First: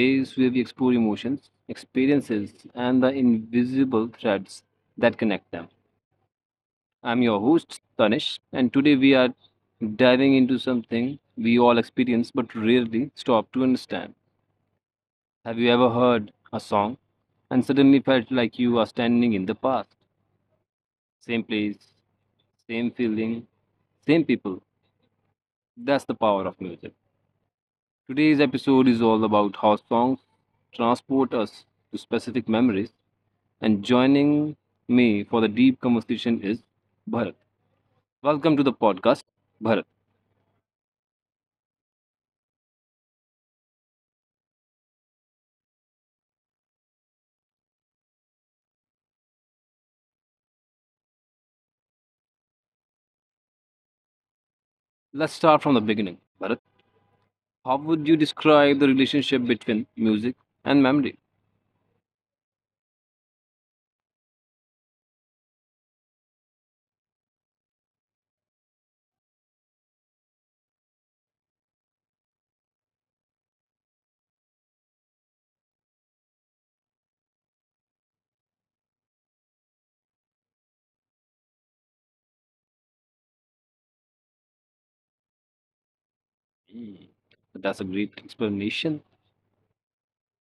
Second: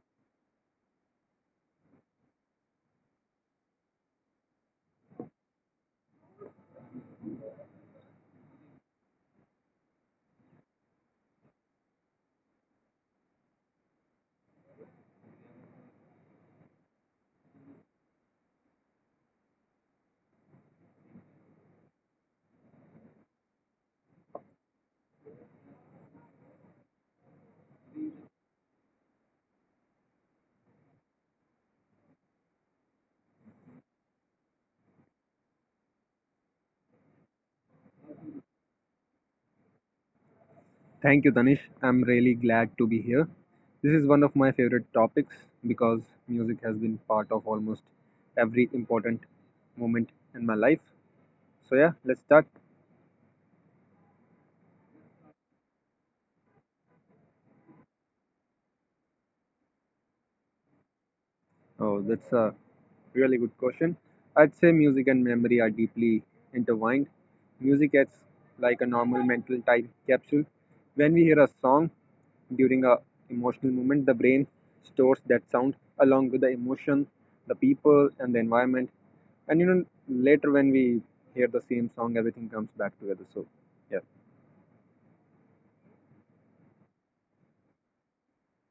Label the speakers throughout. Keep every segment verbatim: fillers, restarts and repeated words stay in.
Speaker 1: space where we explore emotions, experiences, and the invisible threads that connect them. I'm your host, Tanish, and today we are diving into something we all experience but rarely stop to understand. Have you ever heard a song and suddenly felt like you are standing in the past? Same place, same feeling, same people. That's the power of music. Today's episode is all about how songs transport us to specific memories, and joining me for the deep conversation is Bharat. Welcome to the podcast, Bharat.
Speaker 2: Thank you, Tanish. I'm really glad to be here. This is one of my favorite topics because music has been part of almost every important moment in my life. So, yeah, let's start.
Speaker 1: Let's start from the beginning. Bharat, how would you describe the relationship between music and memory?
Speaker 2: Oh, that's a really good question. I'd say music and memory are deeply intertwined. Music acts like a normal mental time capsule. When we hear a song during a emotional moment, the brain stores that sound along with the emotion, the people, and the environment. And you know, later when we hear the same song, everything comes back together. So, yeah.
Speaker 1: Hmm, That's a great explanation.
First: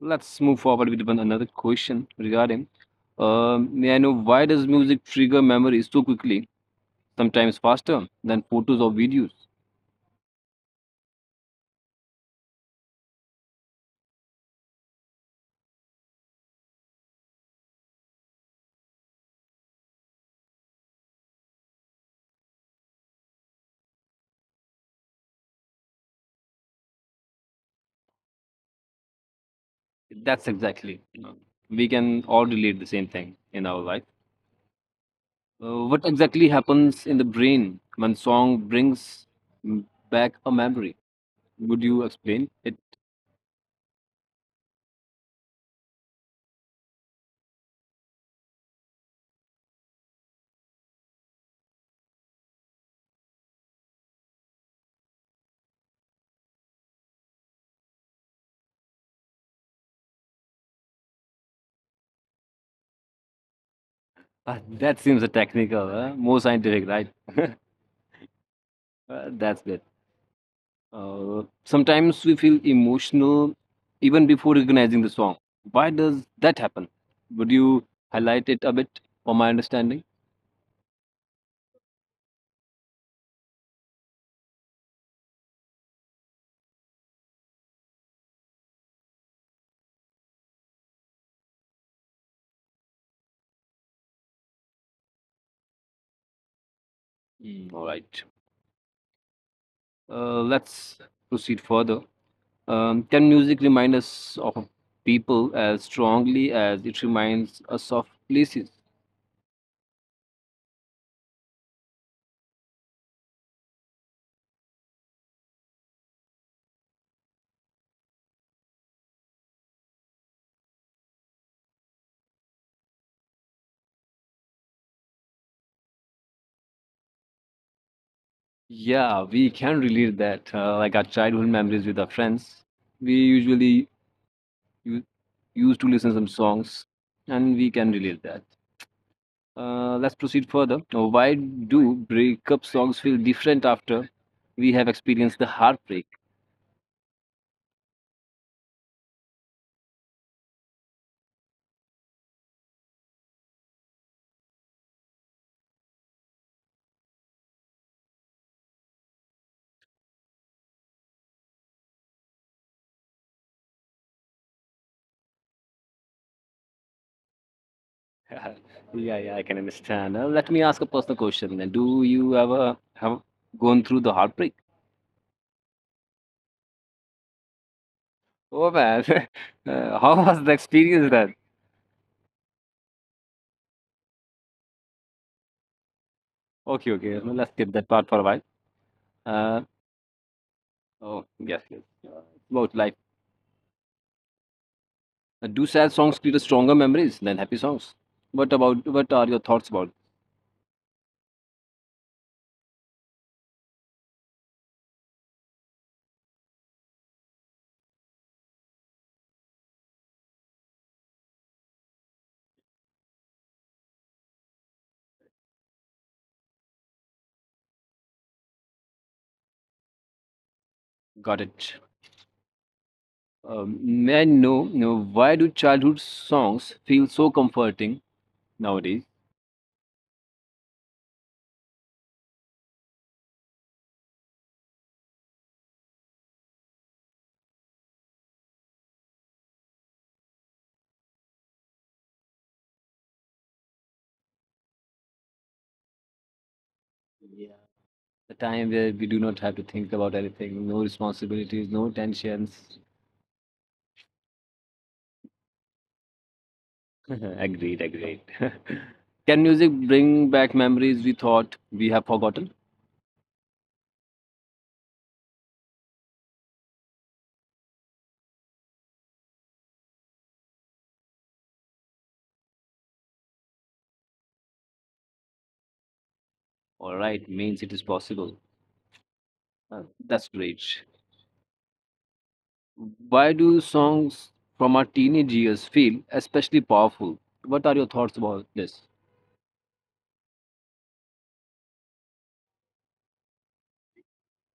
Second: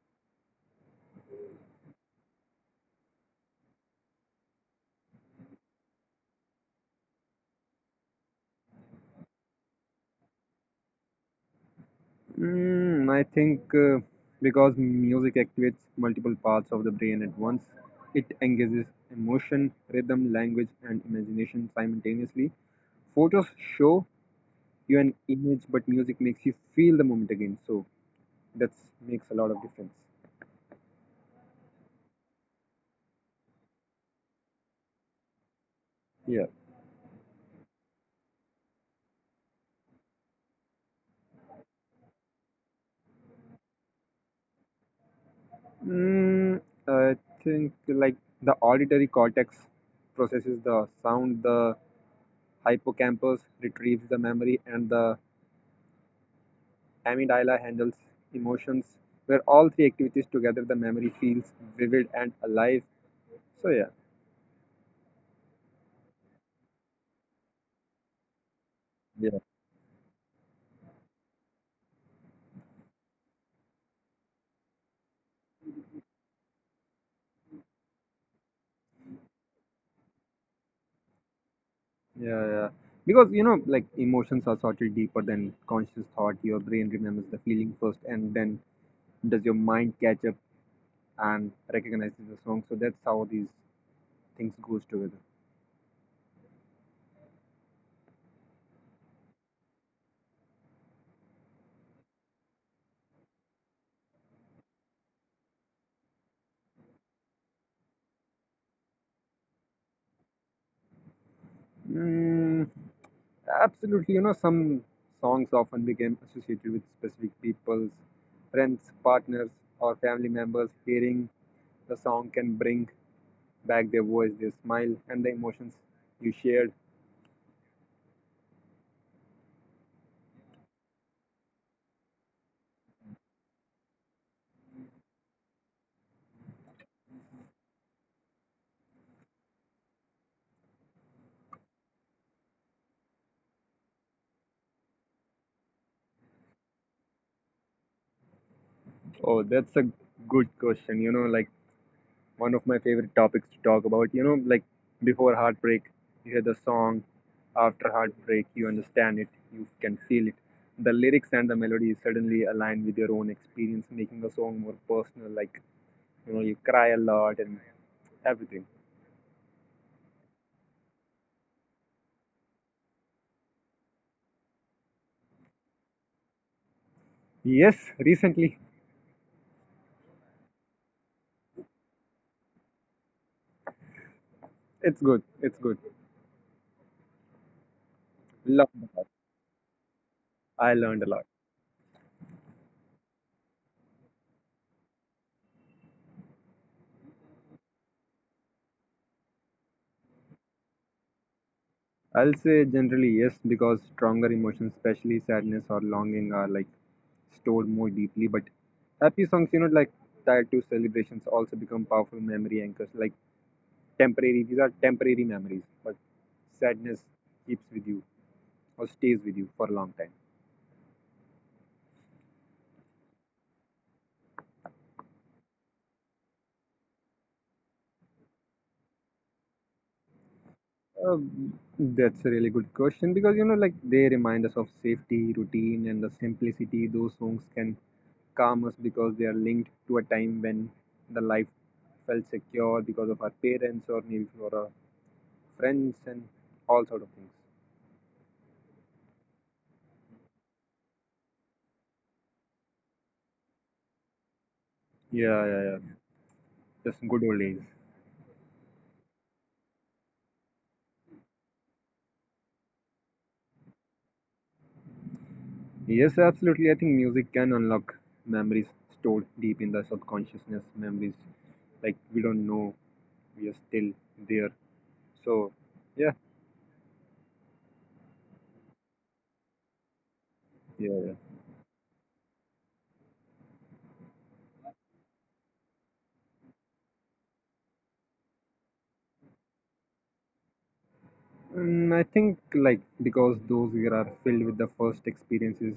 Speaker 1: Let's move forward with one another question regarding, um, may I know why does music trigger memories so quickly, sometimes faster than photos or videos?
Speaker 2: Mm, I think uh, Because music activates multiple parts of the brain at once, it engages emotion, rhythm, language, and imagination simultaneously. Photos show you an image, but music makes you feel the moment again. So that makes a lot of difference.
Speaker 1: That's exactly. We can all relate the same thing in our life. Uh,
Speaker 2: Yeah.
Speaker 1: what exactly happens in the brain when song brings m- back a memory? Would you explain it?
Speaker 2: Mm, I think like the auditory cortex processes the sound, the hippocampus retrieves the memory, and the Amygdala handles emotions. Where all three activities together, the memory feels vivid and alive. So yeah,
Speaker 1: Uh, that seems a technical, uh, more scientific, right?
Speaker 2: Yeah.
Speaker 1: Uh, that's good. Uh, sometimes we feel emotional even before recognizing the song. Why does that happen? Would you highlight it a bit for my understanding?
Speaker 2: yeah, yeah. Because you know, like emotions are sorted deeper than conscious thought. Your brain remembers the feeling first, and then does your mind catch up and recognizes the song. So that's how these things goes together.
Speaker 1: Mm, all right. Uh, let's proceed further. Um, can music remind us of people as strongly as it reminds us of places?
Speaker 2: Mm, Absolutely, you know, some songs often became associated with specific people's friends, partners, or family members. Hearing the song can bring back their voice, their smile, and the emotions you shared.
Speaker 1: Yeah, we can relate that. Uh, like our childhood memories with our friends, we usually u- used to listen some songs, and we can relate that. Uh, let's proceed further. Uh, Why do breakup songs feel different after we have experienced the heartbreak?
Speaker 2: Oh, that's a good question. You know, like one of my favorite topics to talk about. You know, like before heartbreak, you hear the song. After heartbreak, you understand it, you can feel it. The lyrics and the melody suddenly align with your own experience, making the song more personal. Like, you know, you cry a lot and everything.
Speaker 1: Yeah, yeah, I can understand. Uh, let me ask a personal question then. Do you ever have gone through the heartbreak?
Speaker 2: Yes, recently.
Speaker 1: Oh man, uh, how was the experience then?
Speaker 2: It's good. It's good.
Speaker 1: Okay, okay, no, let's skip
Speaker 2: Love
Speaker 1: that part
Speaker 2: a
Speaker 1: for a while. Uh,
Speaker 2: I learned a lot.
Speaker 1: oh, yes, yes. Uh, about life. Uh, do sad songs create stronger memories than happy songs? What about? What are your thoughts about?
Speaker 2: I'll say generally yes, because stronger emotions, especially sadness or longing, are like stored more deeply. But happy songs, you know, like tied to celebrations, also become powerful memory anchors. Like temporary, these are temporary memories, but sadness keeps with you or stays with you for a long time.
Speaker 1: Got it. Um, may I know, know why do childhood songs feel so comforting nowadays?
Speaker 2: Um, that's a really good question because you know, like they remind us of safety, routine, and the simplicity. Those songs can calm us because they are linked to a time when the life felt secure because of our parents or maybe for our friends and all sort of things.
Speaker 1: Yeah, the time where we do not have to think about anything, no responsibilities, no tensions.
Speaker 2: Yeah, yeah, yeah. Just good old days.
Speaker 1: Agreed, agreed. Can music bring back memories we thought we have forgotten?
Speaker 2: Yes, absolutely. I think music can unlock memories stored deep in the subconsciousness. Memories like we don't know we are still there. So yeah,
Speaker 1: All right, means it is possible. Uh,
Speaker 2: Yeah.
Speaker 1: That's great. Why do songs from our teenage years feel especially powerful? What are your thoughts about this?
Speaker 2: Mm, I think like because those years are filled with the first experiences,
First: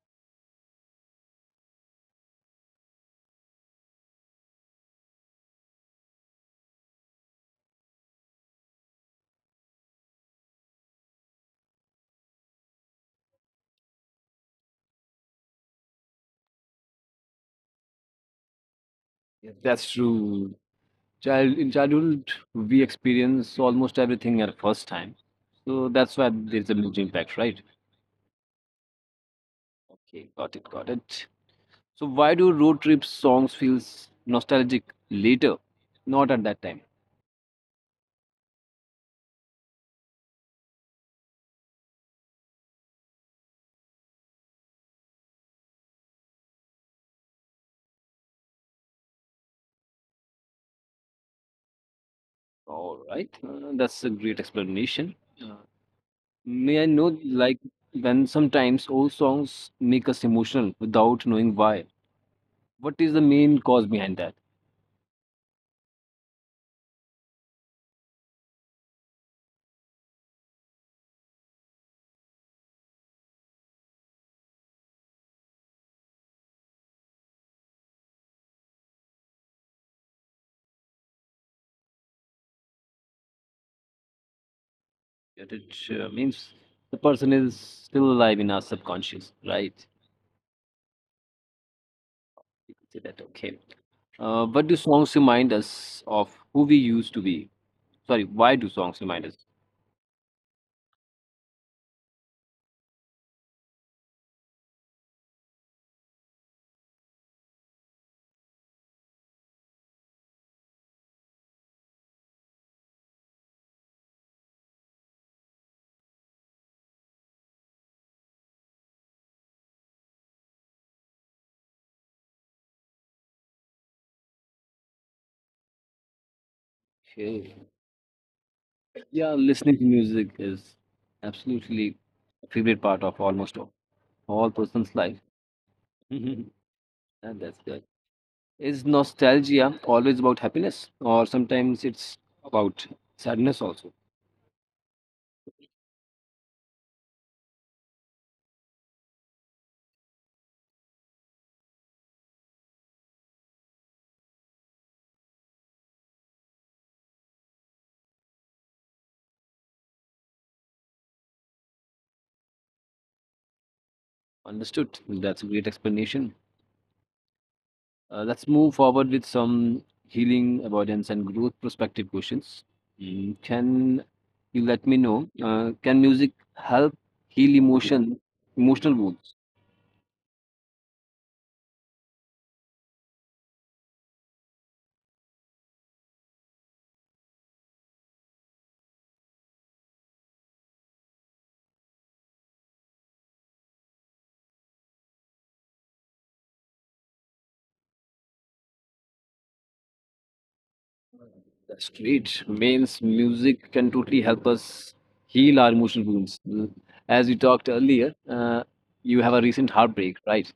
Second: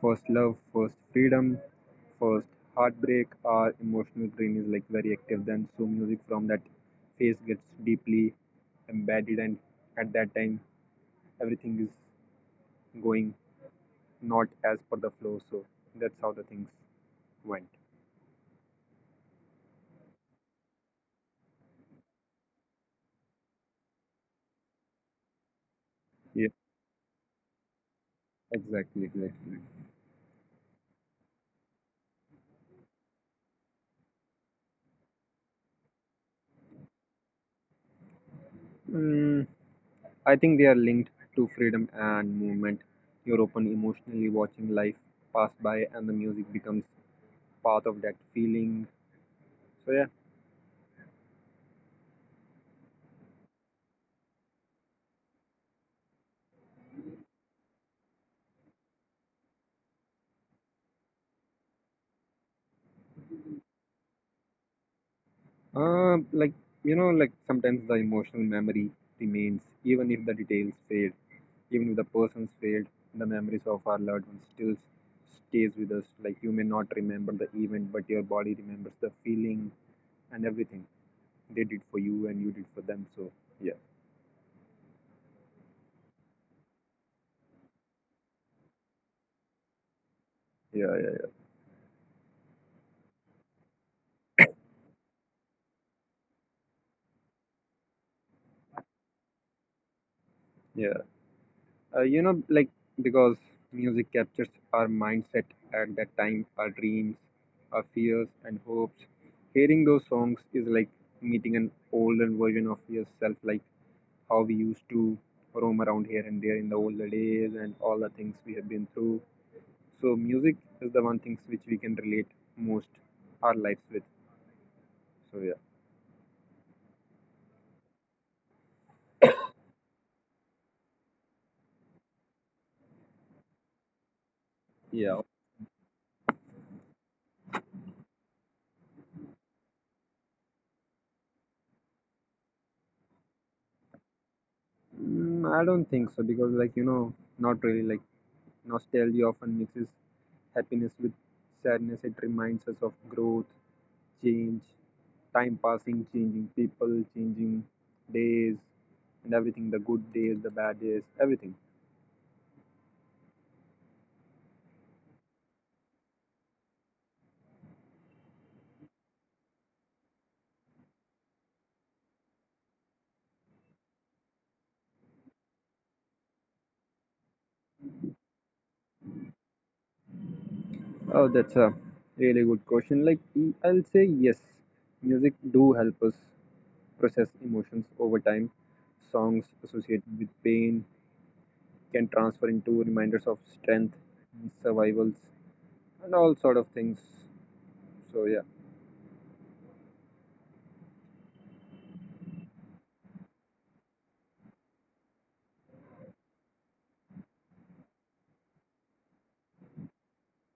Speaker 2: first love, first freedom, first heartbreak. Our emotional brain is like very active. Then so music from that phase gets deeply embedded, and at that time everything is going not as per the flow. So that's how the things went.
Speaker 1: Yes. That's true. Child in childhood, we experience almost everything at first time, so that's why
Speaker 2: Yeah,
Speaker 1: there's a huge impact, right?
Speaker 2: exactly, exactly.
Speaker 1: Okay, got it, got it. So why do road trip songs feels nostalgic later, not at that time?
Speaker 2: Mm. I think they are linked to freedom and movement. You're open emotionally watching life pass by, and the music becomes part of that feeling. So yeah,
Speaker 1: All right, uh, that's a great explanation. Uh, may I know, like, when sometimes old songs make us emotional without knowing why? What is the main cause behind that?
Speaker 2: uh, like you know, like sometimes the emotional memory remains, even if the details fade, even if the person's failed. The memories of our loved ones still stays with us. Like you may not remember the event, but your body remembers the feeling and everything they did for you and you did for them. So yeah,
Speaker 1: That it uh, means the person is still alive in our subconscious, right?
Speaker 2: yeah, yeah, yeah.
Speaker 1: You could say that, okay. Uh, what do songs remind us of who we used to be? Sorry, why do songs remind us?
Speaker 2: yeah. Uh, you know, like because music captures our mindset at that time, our dreams, our fears, and hopes. Hearing those songs is like meeting an older version of yourself, like how we used to roam around here and there in the older days and all the things we have been through. So, music is the one things which we can relate most our lives with. So, yeah.
Speaker 1: Okay. Yeah, listening to music is absolutely a favorite part of almost all, all person's life.
Speaker 2: Yeah.
Speaker 1: And that's good. Is nostalgia always about happiness, or sometimes it's about sadness also?
Speaker 2: Mm, I don't think so because, like, you know, not really. Like, nostalgia often mixes happiness with sadness. It reminds us of growth, change, time passing, changing people, changing days, and everything the good days, the bad days, everything.
Speaker 1: Understood. That's a great explanation. Uh, let's move forward with some healing, avoidance, and growth perspective questions. Mm, can you let me know? Uh, can music help heal emotion, emotional wounds?
Speaker 2: Oh, that's a really good question. Like, e- I'll say yes, music do help us process emotions over time. Songs associated with pain, can transfer into reminders of strength, survivals, and all sort of things. So yeah.
Speaker 1: That's great. Means music can totally help us heal our emotional wounds. Mm, as we talked earlier, uh, you have a recent heartbreak, right?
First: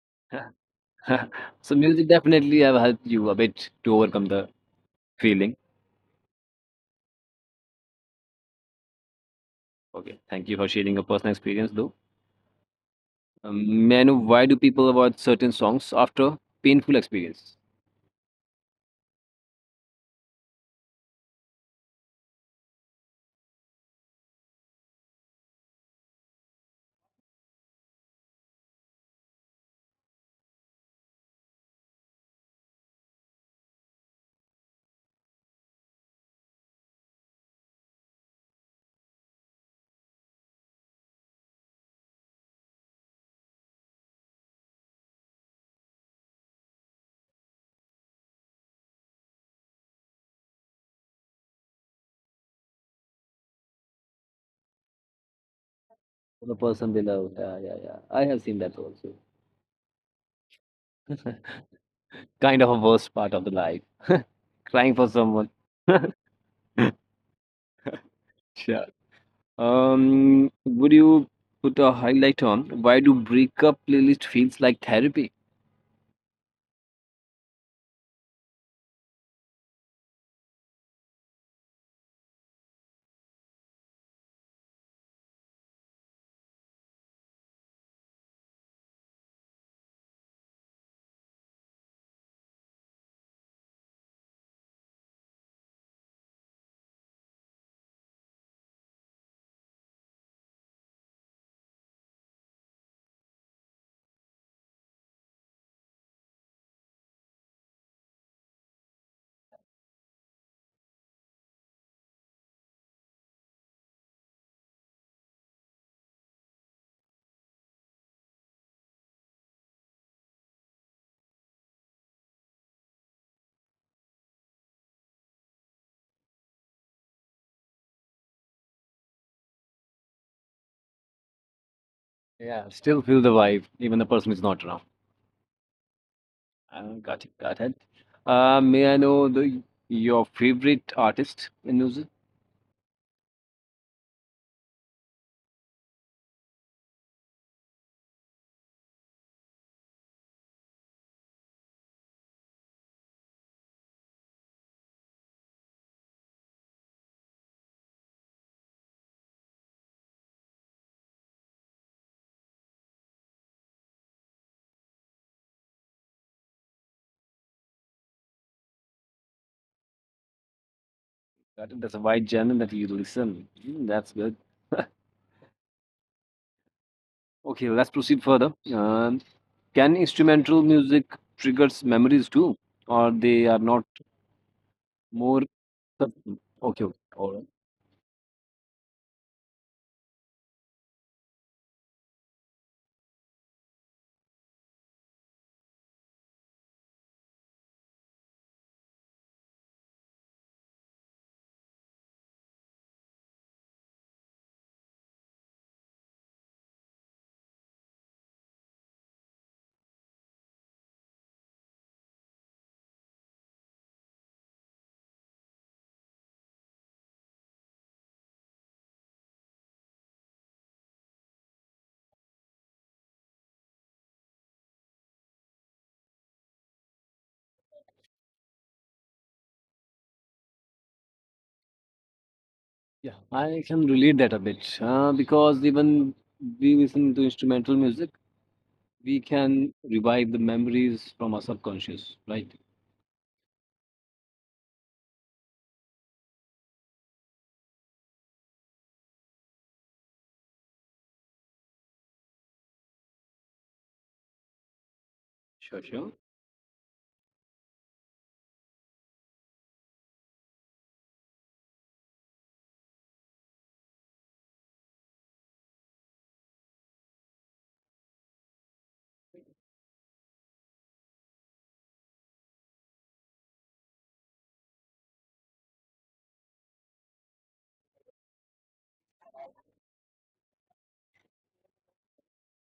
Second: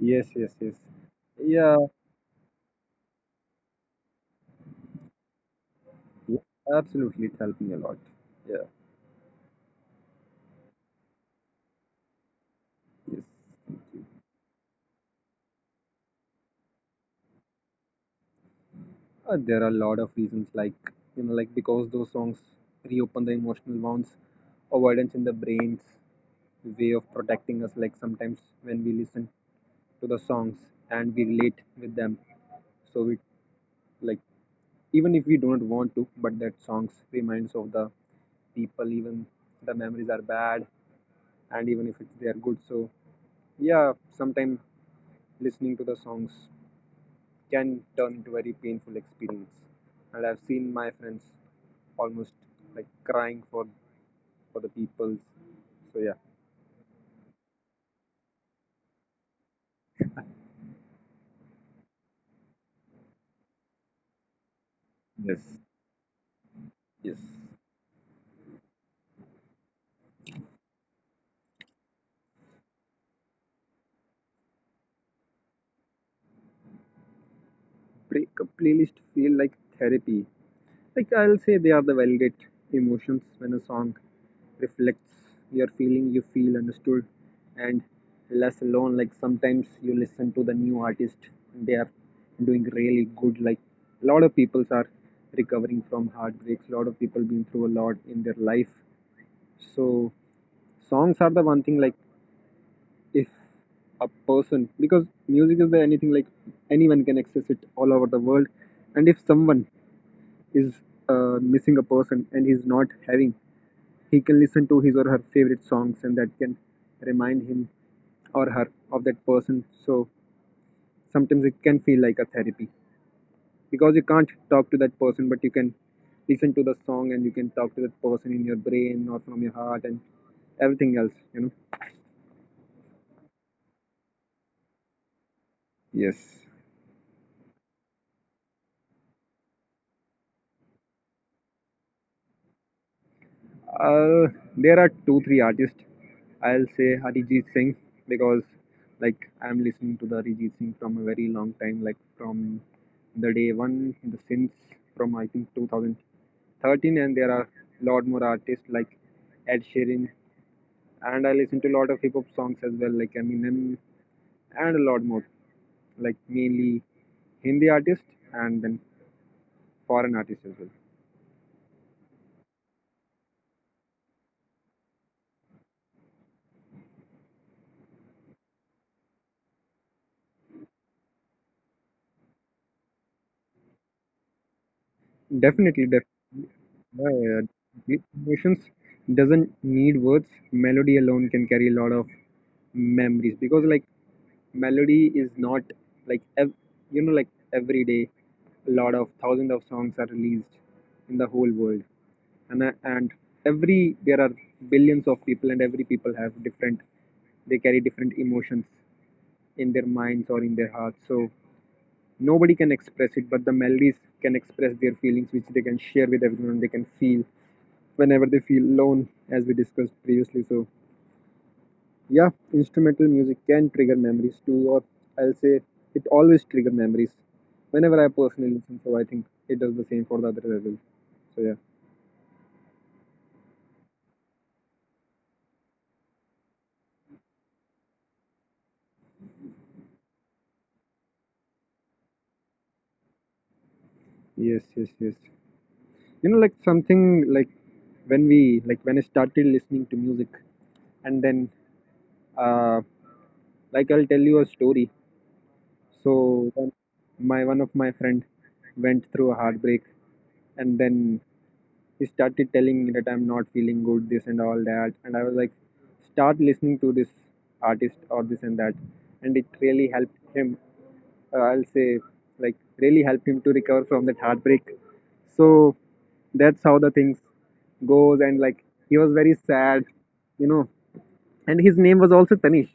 Speaker 2: Yes, yes, yes.
Speaker 1: So
Speaker 2: Yeah,
Speaker 1: music definitely have helped you a bit to overcome the feeling.
Speaker 2: yeah, absolutely. It helped me a lot. Yeah,
Speaker 1: Okay, thank you for sharing your personal experience though.
Speaker 2: yes.
Speaker 1: Um, may I know why do people avoid certain songs after painful experience?
Speaker 2: Uh, there are a lot of reasons, like you know, like because those songs reopen the emotional wounds, avoidance in the brain's way of protecting us. Like sometimes when we listen to the songs and we relate with them, so we like even if we don't want to but that songs reminds of the people even the memories are bad and even if it's, they are good so yeah sometimes listening to the songs can turn into very painful experience and I've seen my friends almost like crying for for the people so yeah
Speaker 1: The person they love. Yeah, yeah, yeah. I have seen that also. Kind of a worst part of the life. Crying for someone.
Speaker 2: Yes. yes
Speaker 1: Sure. Um, would you put a highlight on why do breakup playlist feels like therapy?
Speaker 2: break a playlist feel like therapy Like I'll say they are the validate emotions when a song reflects your feeling, you feel understood and less alone. Like sometimes you listen to the new artist and they are doing really good. Like a lot of people are recovering from heartbreaks, a lot of people been through a lot in their life. So songs are the one thing like if a person because music is the anything like anyone can access it all over the world and if someone is uh, missing a person and he's not having, he can listen to his or her favorite songs and that can remind him or her of that person. So sometimes it can feel like a therapy because you can't talk to that person, but you can listen to the song and you can talk to that person in your brain or from your heart and everything else, you know.
Speaker 1: Yeah, still feel the vibe, even the person is not around.
Speaker 2: Yes.
Speaker 1: Uh, got it, got it. Uh, may I know the your favorite artist in music?
Speaker 2: Uh, there are two, three artists. I'll say Arijit Singh because like I'm listening to the Arijit Singh from a very long time, like from the day one, the since from I think two thousand thirteen, and there are lot more artists like Ed Sheeran, and I listen to a lot of hip hop songs as well, like Eminem, and a lot more, like mainly Hindi artists and then foreign artists as well.
Speaker 1: Got it. That's a wide genre that you listen. Mm, that's good. Okay, let's proceed further. Um, can instrumental music triggers memories too, or they are not more?
Speaker 2: Definitely, definitely.
Speaker 1: Okay, okay, all right.
Speaker 2: Uh, emotions doesn't need words. Melody alone can carry a lot of memories because, like, melody is not like ev- you know, like every day, a lot of thousands of songs are released in the whole world, and uh, and every there are billions of people, and every people have different. They carry different emotions in their minds or in their hearts. So Nobody can express it, but the melodies can express their feelings, which they can share with everyone. They can feel whenever they feel alone, as we discussed previously. So, yeah, instrumental music can trigger memories too, or I'll say it always triggers memories. Whenever I personally listen, so I think it does the same for the other as well. So yeah,
Speaker 1: Yeah, I can relate that a bit uh, because even we listen to instrumental music, we can revive the memories from our subconscious, right?
Speaker 2: yes, yes, yes. You know, like something like when we like when I started listening to music, and then uh, like I'll tell you a story.
Speaker 1: Sure, sure.
Speaker 2: So then my one of my friend went through a heartbreak and then he started telling me that I'm not feeling good, this and all that. And I was like, start listening to this artist or this and that. And it really helped him. Uh, I'll say, like, really helped him to recover from that heartbreak. So that's how the things goes. And like, he was very sad, you know. And his name was also Tanish.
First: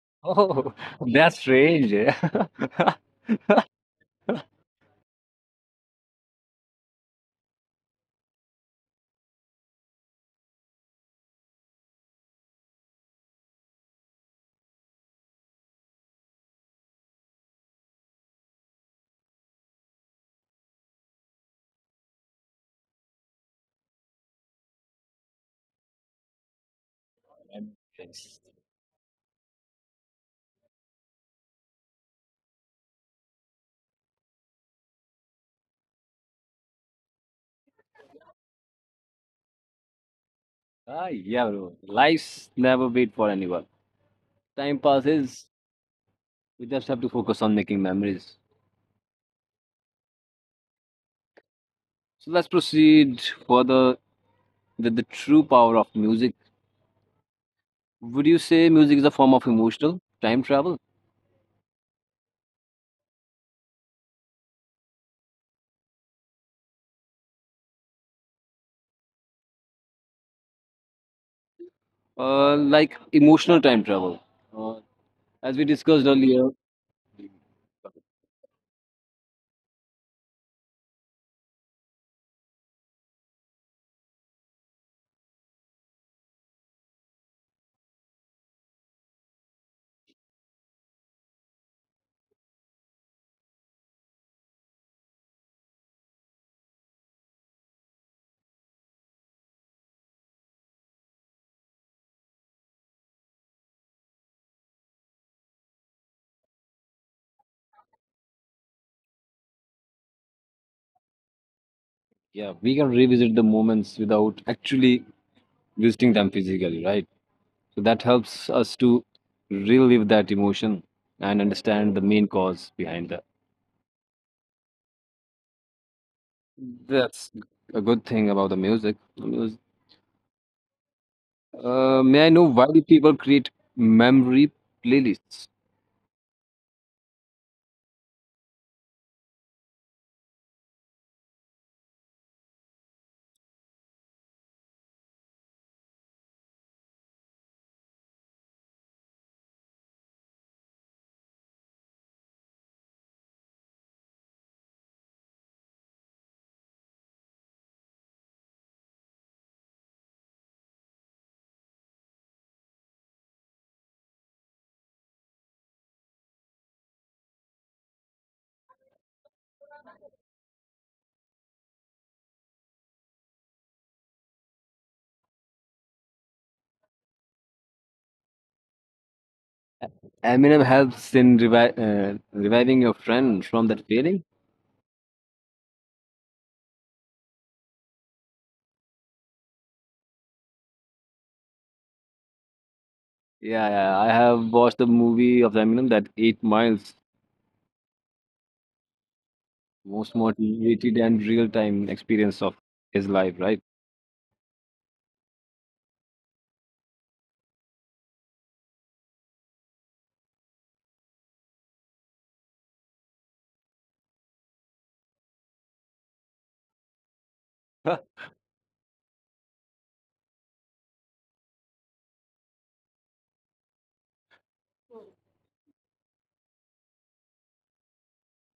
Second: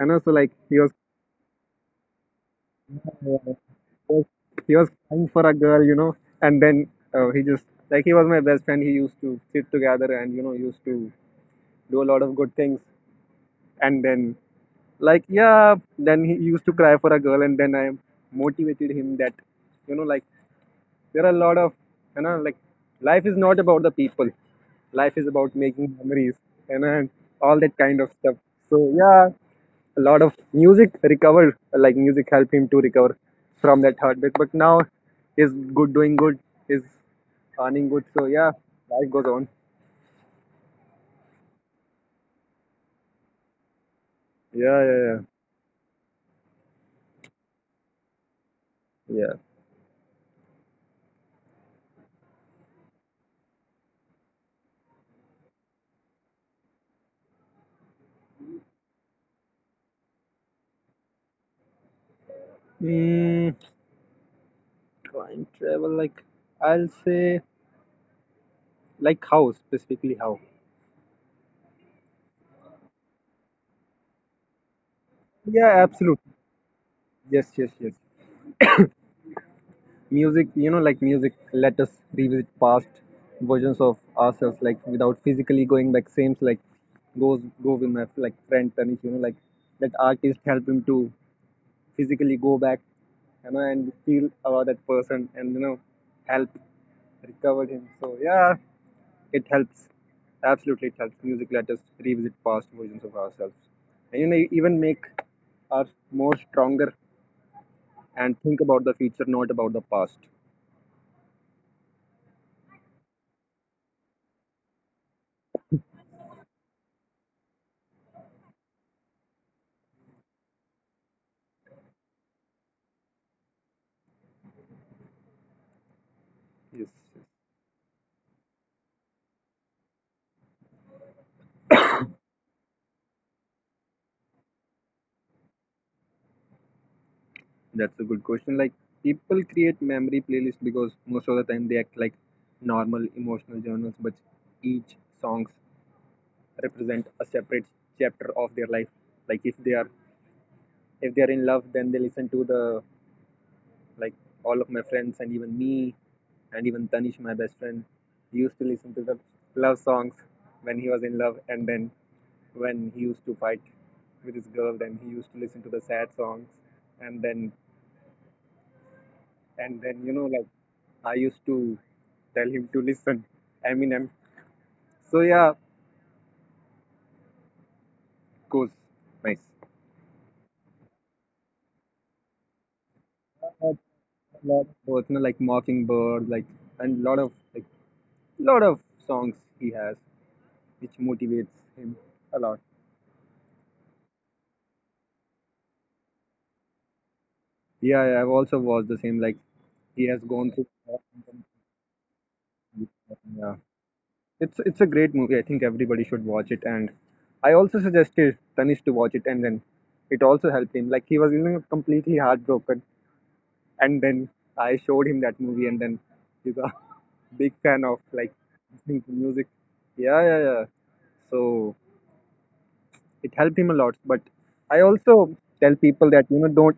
Speaker 2: And also like,
Speaker 1: Oh,
Speaker 2: he was
Speaker 1: that's strange. Yes.
Speaker 2: was he was crying for a girl, you know, and then uh, he just like he was my best friend. He used to sit together and you know used to do a lot of good things. And then like yeah, then he used to cry for a girl, and then I motivated him that you know like there are a lot of you know like life is not about the people life is about making memories you know, and all that kind of stuff so yeah a lot of music recovered like music helped him to recover from that heartbreak but now he's good doing good he's earning good so yeah life goes on
Speaker 1: Ah, yeah, bro. Life's never wait for anyone. Time
Speaker 2: yeah yeah
Speaker 1: passes.
Speaker 2: yeah
Speaker 1: We just have to focus on making memories.
Speaker 2: yeah
Speaker 1: So let's proceed further with the true power of music. Would you say music is a form of emotional time travel?
Speaker 2: mm, time travel like I'll say like how specifically how
Speaker 1: Uh, like emotional time travel. Uh, as we discussed
Speaker 2: yeah
Speaker 1: earlier,
Speaker 2: absolutely yes yes yes music you know like music let us revisit past versions of ourselves like without physically going back Same, like goes go with my like friend Tanish you know like that artist help him to physically go back you know and feel about that person and you know help recover him so yeah it helps absolutely it helps music let us revisit past versions of ourselves and you know e-, even make us more stronger and think about the future not about the past
Speaker 1: yeah, we can revisit the moments without actually visiting them physically, right? So that helps us to relive that emotion and understand the main cause behind that.
Speaker 2: yes
Speaker 1: That's a good thing about the music. The mus- Uh, may I know why do people create memory playlists?
Speaker 2: That's a good question. Like people create memory playlists because most of the time they act like normal emotional journals, but each songs represent a separate chapter of their life. Like if they are if they are in love, then they listen to the like all of my friends and even me and even Tanish, my best friend, he used to listen to the love songs when he was in love, and then when he used to fight with his girl, then he used to listen to the sad songs, and then and then you know like I used to tell him to listen Eminem. So yeah, goes Nice.
Speaker 1: Eminem helps in revi- uh, reviving your friend from
Speaker 2: A
Speaker 1: that feeling.
Speaker 2: lot of personal like Mockingbird, like and lot of like lot of songs he has which motivates him a lot.
Speaker 1: Yeah, yeah, I have watched the movie of Eminem, that Eight Miles,
Speaker 2: Yeah, yeah I've also watched the same. Like
Speaker 1: most
Speaker 2: he has
Speaker 1: motivated
Speaker 2: gone through.
Speaker 1: and real time experience of his life, right?
Speaker 2: Yeah, it's it's a great movie. I think everybody should watch it. And I also suggested Tanish to watch it, and then it also helped him. Like he was you know completely heartbroken and then I showed him that movie, and then he's a big fan of like listening to music. Yeah, yeah, yeah. So it helped him a lot. But I also tell people that you know don't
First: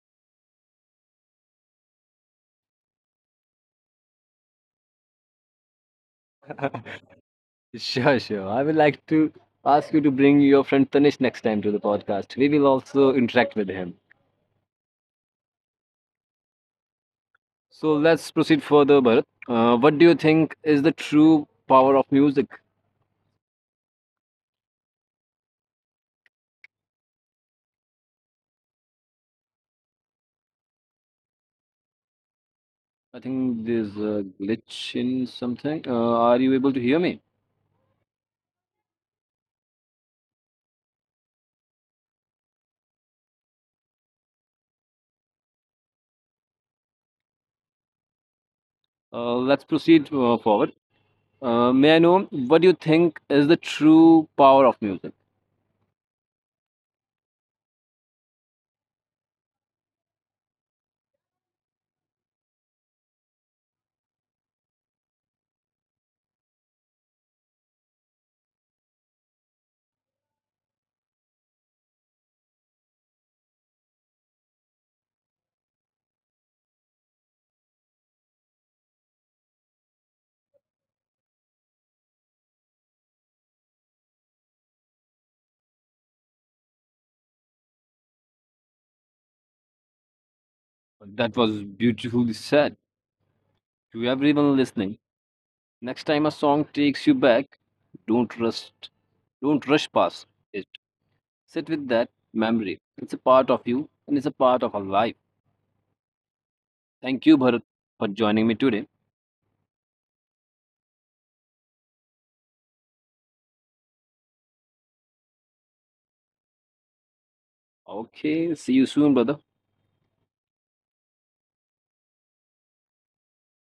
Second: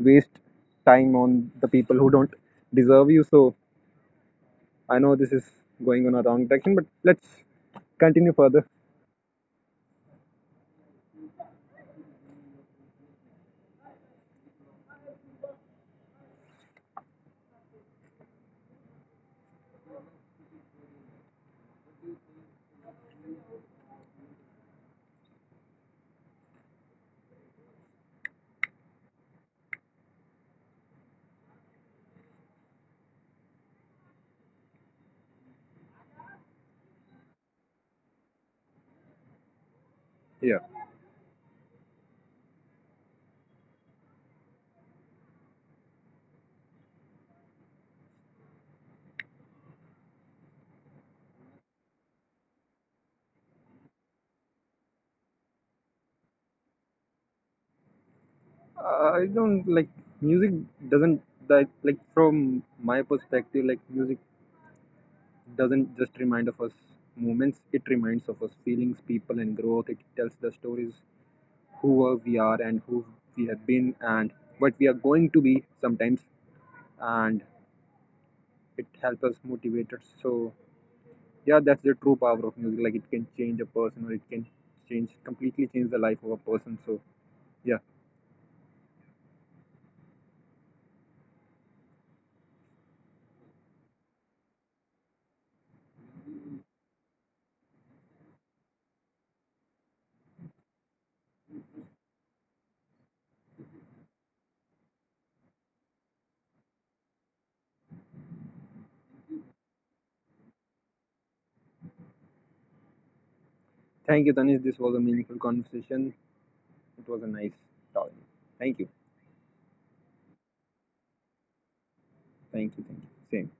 Speaker 2: waste time on the people who don't deserve you. So I know this is going on a wrong direction, but let's
Speaker 1: Sure, sure.
Speaker 2: continue
Speaker 1: I would
Speaker 2: further.
Speaker 1: like to ask you to bring your friend Tanish next time to the podcast. We will also interact with him. So let's proceed further, Bharat. Uh, what do you think is the true power of music? I think there's a glitch in something. Uh, are you able to hear me?
Speaker 2: Yeah,
Speaker 1: Uh, let's proceed uh, forward. Uh, may I know what do you think is the true power of music?
Speaker 2: I don't like music. Doesn't like like from my perspective, like music doesn't just remind of us moments, it reminds of us feelings, people, and growth. It tells the stories who were we are and who we have been and what we are going to be sometimes, and it helps us motivate us. So, yeah, that's the true power of music. Like, it can change a person or it can change completely change the life of a person. So, yeah,
Speaker 1: That was beautifully said. To everyone listening, next time a song takes you back, don't rush, don't rush past it. Sit with that memory. It's a part of you and it's a part of our life. Thank you, Bharat, for joining me today.
Speaker 2: thank you, Tanish. This was a meaningful conversation. It was a nice talk.
Speaker 1: Okay, see you
Speaker 2: Thank you.
Speaker 1: soon, brother.
Speaker 2: Thank you. Thank you. Same.